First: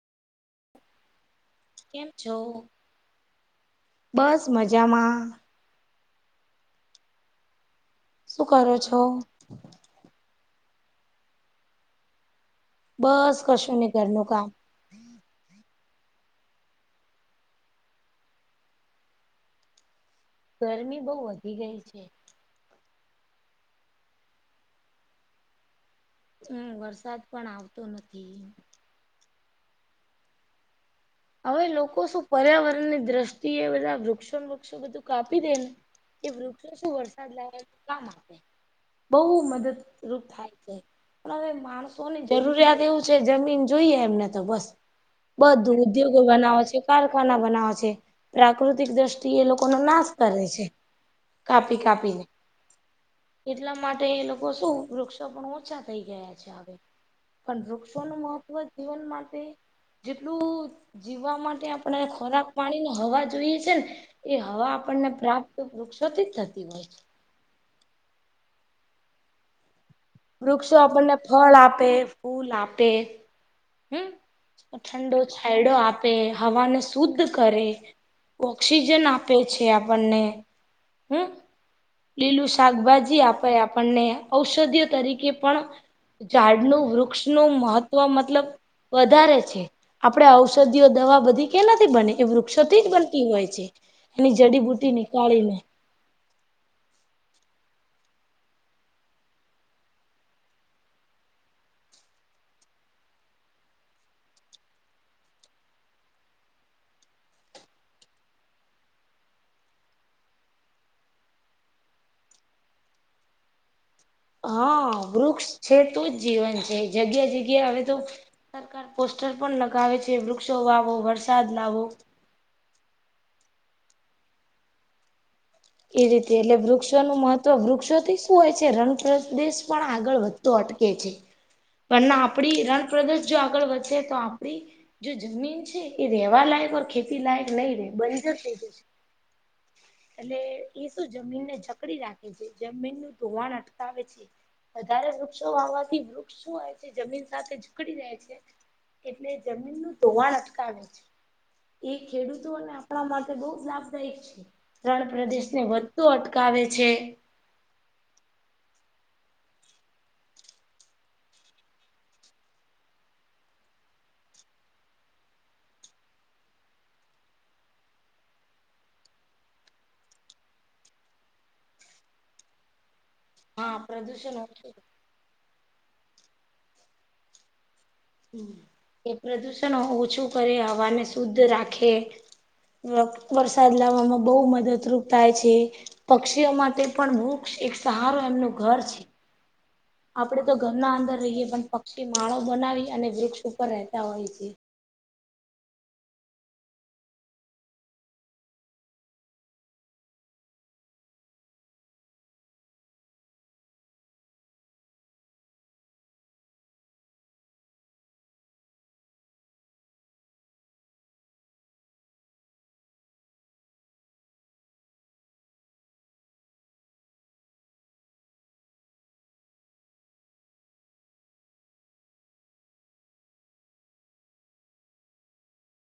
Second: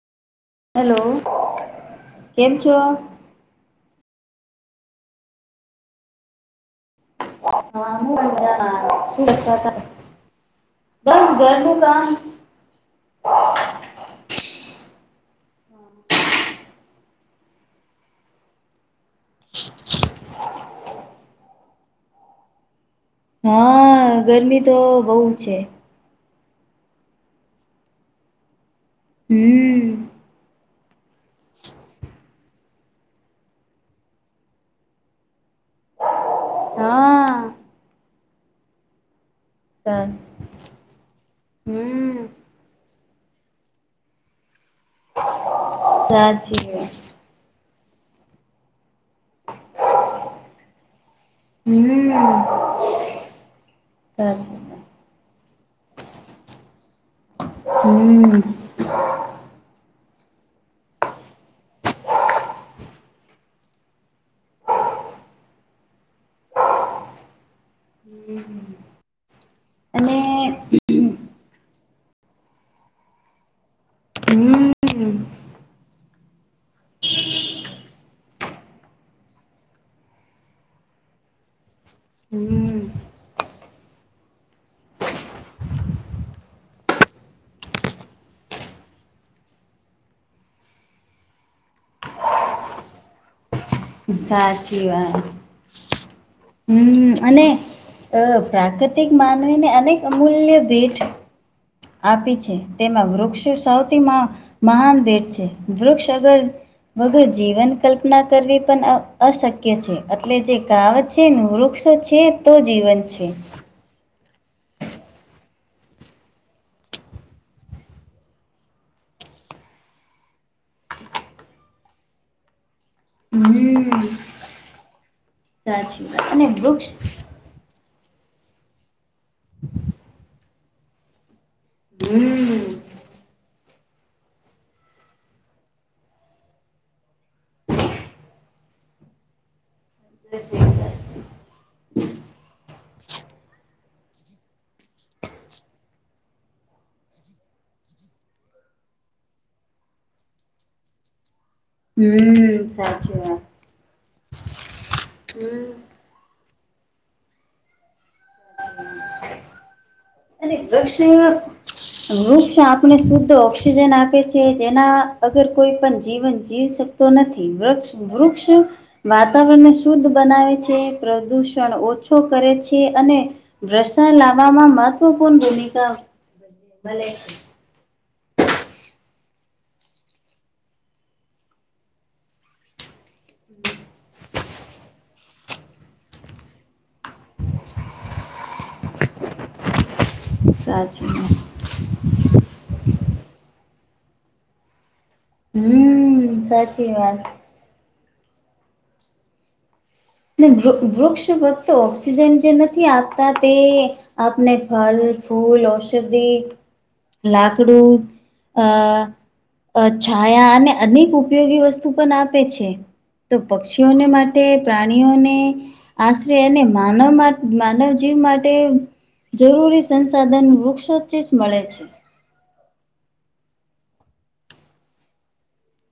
Hello. કેમ છો? બસ મજામાં. શું કરો છો [unintelligible] બસ ઘરનું કામ. બસ કશુંની ઘરનું કામ. ગરમી બો વધી ગઈ છે. હા, ગરમી તો બોઉ છે. હમ, વરસાદ પણ આવતો નથી. હમ. હવે લોકો શું પર્યાવરણની દ્રષ્ટિ એ વૃક્ષો વૃક્ષો બધું કાપી દે એ વૃક્ષો શું હા વરસાદ લાવે તો કામ આપે બોઉ મદદ સર પણ થાય છે. પણ હવે માણસો હમ ની જરૂરિયાત એવું જમીન જોઈએ એમને તો બસ બધું ઉદ્યોગો સાચી બનાવે છે વાત કાર [unintelligible] બનાવ છે પ્રાકૃતિક દ્રષ થી એ લોકોનો નાશ કરે છે કાપી હમ કાપીને. એટલા માટે એ લોકો સાચી શું વાત. વૃક્ષો પણ ઓછા થઈ ગયા છે આગળ. પણ વૃક્ષોનુ હમ મહત્વ જીવન માટે જેટલું જીવવા માટે આપણે ખોરાક પાણી હવા જોઈએ છે ને. એ હવા આપણને પ્રાપ્ત વૃક્ષોથી જ થતી હોય છે. હમ હમ. વૃક્ષો આપણને ફળ આપે ફૂલ આપે હમ. હમ હમ ઠંડો છાયડો આપે હવાને શુદ્ધ કરે. ઓક્સિજન આપે છે આપણને હમ. લીલું શાકભાજી આપે આપણને ઔષધીઓ તરીકે પણ ઝાડનુંું વૃક્ષનુંું મહત્ત્વ મતલબ વધારે છે. આપણેે ઔષધિઓ દવા બધી કેલાથી બને એ વૃક્ષોથી જ બનતી હોય છે. એની સાચી જડીબુટી વાત નીકાળીને હમ, અને અ પ્રાકૃતિક માનવીને અનેક અમૂલ્ય ભેટ આપી છે. તેમાં વૃક્ષો સૌથી મહાન ભેટ છે. વૃક્ષ અગર વગર જીવન કલ્પના કરવી પણ અ અશક્ય છે. એટલે જે કાવત છે નુ વૃક્ષો છે તો જીવન છે. હા વૃક્ષ છે. તો જ જીવન છે. જગ્યા જગ્યા હવે તો સરકાર પોસ્ટર પણ લગાવે છે. વૃક્ષો વાવો વરસાદ લાવો હમ એ રીતે એ વૃક્ષ વૃક્ષનું તો વૃક્ષોથી શું હોય છે. રંગ પ્રદેશ પણ આગળ વધતો અટકે છે. પણ હમ્મ. આપડી રણપ્રદેશ જો આગળ વધે તો આપણી જો જમીન છે. એ રેવાલાયક ઓર ખેતી લાયક નહી ર બંજર જ થઈ જશે એટલે એ શું જમીનને જકડી રાખે છે. જમીનનું ધોવાણ અટકાવે છે. વધારે વૃક્ષો વાવાથી વૃક્ષ શું આવે છે. જમીન સાથે ઝકડી રહે છે. એટલે જમીનનુંું ધોવાણ અટકાવે છે. એ હમ્મ. ખેડૂતોને આપણા સાચી માટે વાત. બહુ જ લાભદાયક છે. ત્રણ પ્રદેશને હમ્મ. વધુ શું અટકાવે છે. [inaudible] અનેને વૃક્ષ એ વૃક્ષ આપણે શુદ્ધ ઓક્સિજન આપે છે. જેના અગર કોઈ પણ જીવન જીવ શકતુ? તો નથી વૃક્ષ વૃક્ષ વાતાવરણને શુદ્ધ બનાવે છે. પ્રદુષણ ઓછો કરે છે. અને હા ભ્રષ્ટ પ્રદુષણ ઓછું લાવવામાં મહત્વપૂર્ણ ભૂમિકા ભલે એ પ્રદુષણ ઓછું કરે હવાને શુદ્ધ રાખે વરસાદ લાવવામાં બહુ મદદરૂપ થાય છે. પક્ષીઓ માટે પણ વૂક્ષ એક સહારો એમનું ઘર છે. આપણે તો ઘરના સાચી અંદર વાત રહીએ પણ પક્ષી માળો બનાવી અને વૃક્ષ ઉપર રહેતા હોય છે. હમ સાચી વાત ને વૃક્ષ ફક્ત ઓક્સિજન જે નથી આપતા તે આપને ફલ ફૂલ ઔષધિ લાકડું અચ્છા આ અને અનેક ઉપયોગી વસ્તુ પણ આપે છે. તો પક્ષીઓને માટે પ્રાણીઓને આશરે અને માનવ માનવ જીવ માટે જરૂરી સંસાધન વૃક્ષો થીત મળે છે.